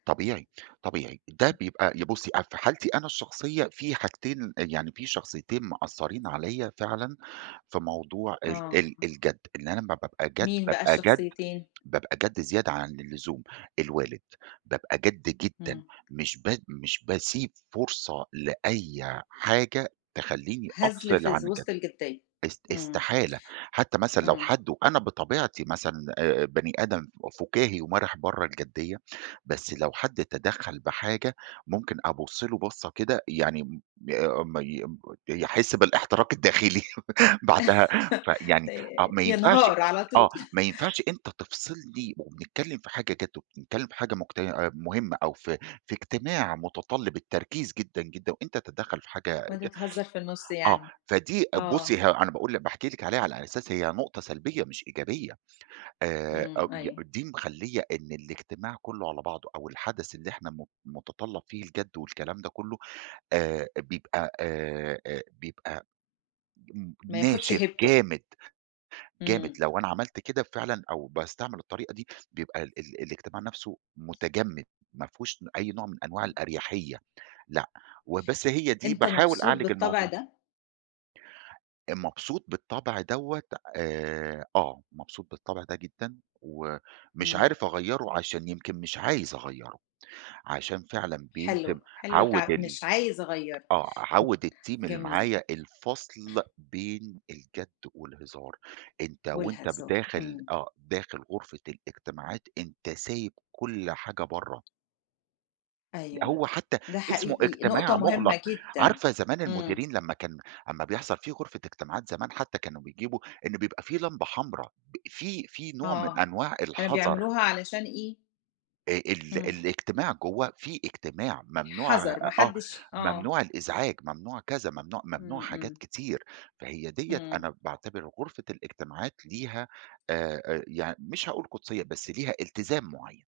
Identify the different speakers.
Speaker 1: طبيعي، طبيعي، ده بيبقى ي بُصّي أ في حالتي أنا الشخصية، في حاجتين يعني، في شخصيّتين مأثّرين عليّا فعلًا في موضوع ال
Speaker 2: آه.
Speaker 1: ال الجَدّ، إن أنا لمّا بابقى جَدّ
Speaker 2: مين بقى
Speaker 1: بابقى جَدّ،
Speaker 2: الشخصيّتين؟
Speaker 1: بابقى جَدّ زيادة عن اللزوم، الوالد، بابقى جَدّ جدًا
Speaker 2: إمم.
Speaker 1: مش ب مش باسيب فرصة لأي حاجة تخلّيني
Speaker 2: هزْل
Speaker 1: أفصِل
Speaker 2: في
Speaker 1: عن الجَدّ.
Speaker 2: وسط الجِدية،
Speaker 1: إس
Speaker 2: إمم.
Speaker 1: إستحالة حتى مثلًا لو
Speaker 2: إمم.
Speaker 1: حد وأنا بطبيعتي مثلًا آآ، بني آدم ف فُكاهي ومرِح برَّه الجِديّة، بس لو حد تدخّل بحاجة ممكن أبُصّ له بصّة كده يعني م ما ي يحس بالإحتراق الداخلي بعدها، فيعني آه،
Speaker 2: آآ
Speaker 1: ما ينفَعش
Speaker 2: ينهار على
Speaker 1: آه،
Speaker 2: طول.
Speaker 1: ما ينفَعش أنت تفصِلني وبنتكلّم في حاجة جَدّ وبنتكلّم في حاجة مج مُهمة أو في في إجتماع متطلِّب التركيز جدًا، جدًا وأنت تدخُل في حاجة
Speaker 2: وأنت
Speaker 1: ج
Speaker 2: تهزّر في النُّص
Speaker 1: آه،
Speaker 2: يعني.
Speaker 1: فدي
Speaker 2: آه.
Speaker 1: بُصّي ه أنا باقول لكِ باحكي لكِ عليها على أساس هي نُقطة سلبية مش إيجابية آآ
Speaker 2: إمم.
Speaker 1: [unintelligible]
Speaker 2: أيوه.
Speaker 1: دي مخلّية إن الإجتماع كلّه على بعضه أو الحدث اللي إحنا م متطلَّب فيه الجَدّ والكلام ده كلّه آآ، بيبقى آآ، آآ، بيبقى ن
Speaker 2: ما ياخدش
Speaker 1: ناشف،
Speaker 2: هيبته.
Speaker 1: جامد. جامد،
Speaker 2: إمم.
Speaker 1: لو أنا عملت كده فعلًا أو باستعمل الطريقة دي، بيبقى ال ال الإجتماع نفْسه متجمِّد، ما فيهوش أي نوع من أنواع الأريحية، لأ وبس هي دي،
Speaker 2: أنت
Speaker 1: باحاول
Speaker 2: مبسوط
Speaker 1: أعالج
Speaker 2: بالطبع
Speaker 1: الموضوع.
Speaker 2: ده؟
Speaker 1: مبسوط بالطبع دوّة؟ آآ، آه، مبسوط بالطبع ده جدًا ومش
Speaker 2: إمم.
Speaker 1: عارف أغيّره، عشان يمكن مش عايز أغيّره، عشان فعلًا
Speaker 2: حلو،
Speaker 1: بيلزِم
Speaker 2: حلو،
Speaker 1: عَوْد
Speaker 2: تع
Speaker 1: ال
Speaker 2: مش عايزة أغيِّر.
Speaker 1: آه،
Speaker 2: [unintelligible]
Speaker 1: عَوْد الteam اللي
Speaker 2: جميل.
Speaker 1: معايا، الفصْل بين الجَدّ والهزار، أنت وأنت
Speaker 2: والهزار.
Speaker 1: بداخِل
Speaker 2: إمم.
Speaker 1: آه، داخِل غُرفة الإجتماعات أنت سايب كلّ حاجة برَّه.
Speaker 2: أيوه،
Speaker 1: هو حتى
Speaker 2: ده
Speaker 1: اسمه
Speaker 2: حقيقي، نقطة
Speaker 1: إجتماع مُغلق،
Speaker 2: مهمة جدًا.
Speaker 1: عارفة زمان
Speaker 2: إمم.
Speaker 1: المديرين لما كان أمّا بيحصل، في غُرفة إجتماعات زمان حتى كانوا بيجيبوا، إنه بيبقى في لمبة حمراء ب في في نوع من
Speaker 2: آه،
Speaker 1: أنواع
Speaker 2: كانوا
Speaker 1: الحذَر.
Speaker 2: بيعملوها علشان إيه؟
Speaker 1: آآ ال
Speaker 2: إمم.
Speaker 1: الإجتماع جوَّه، في إجتماع ممنوع،
Speaker 2: حذَر، ما
Speaker 1: آه،
Speaker 2: حدّش آه.
Speaker 1: ممنوع الإزعاج، ممنوع كذا، ممنوع، ممنوع
Speaker 2: إمم.
Speaker 1: حاجات
Speaker 2: إمم.
Speaker 1: كتير، فهي دِيّة
Speaker 2: إمم.
Speaker 1: أنا باعتبر غُرفة الإجتماعات ليها آآ، يعني مش هاقول قُدسيّة، بس ليها إلتزام معيّن.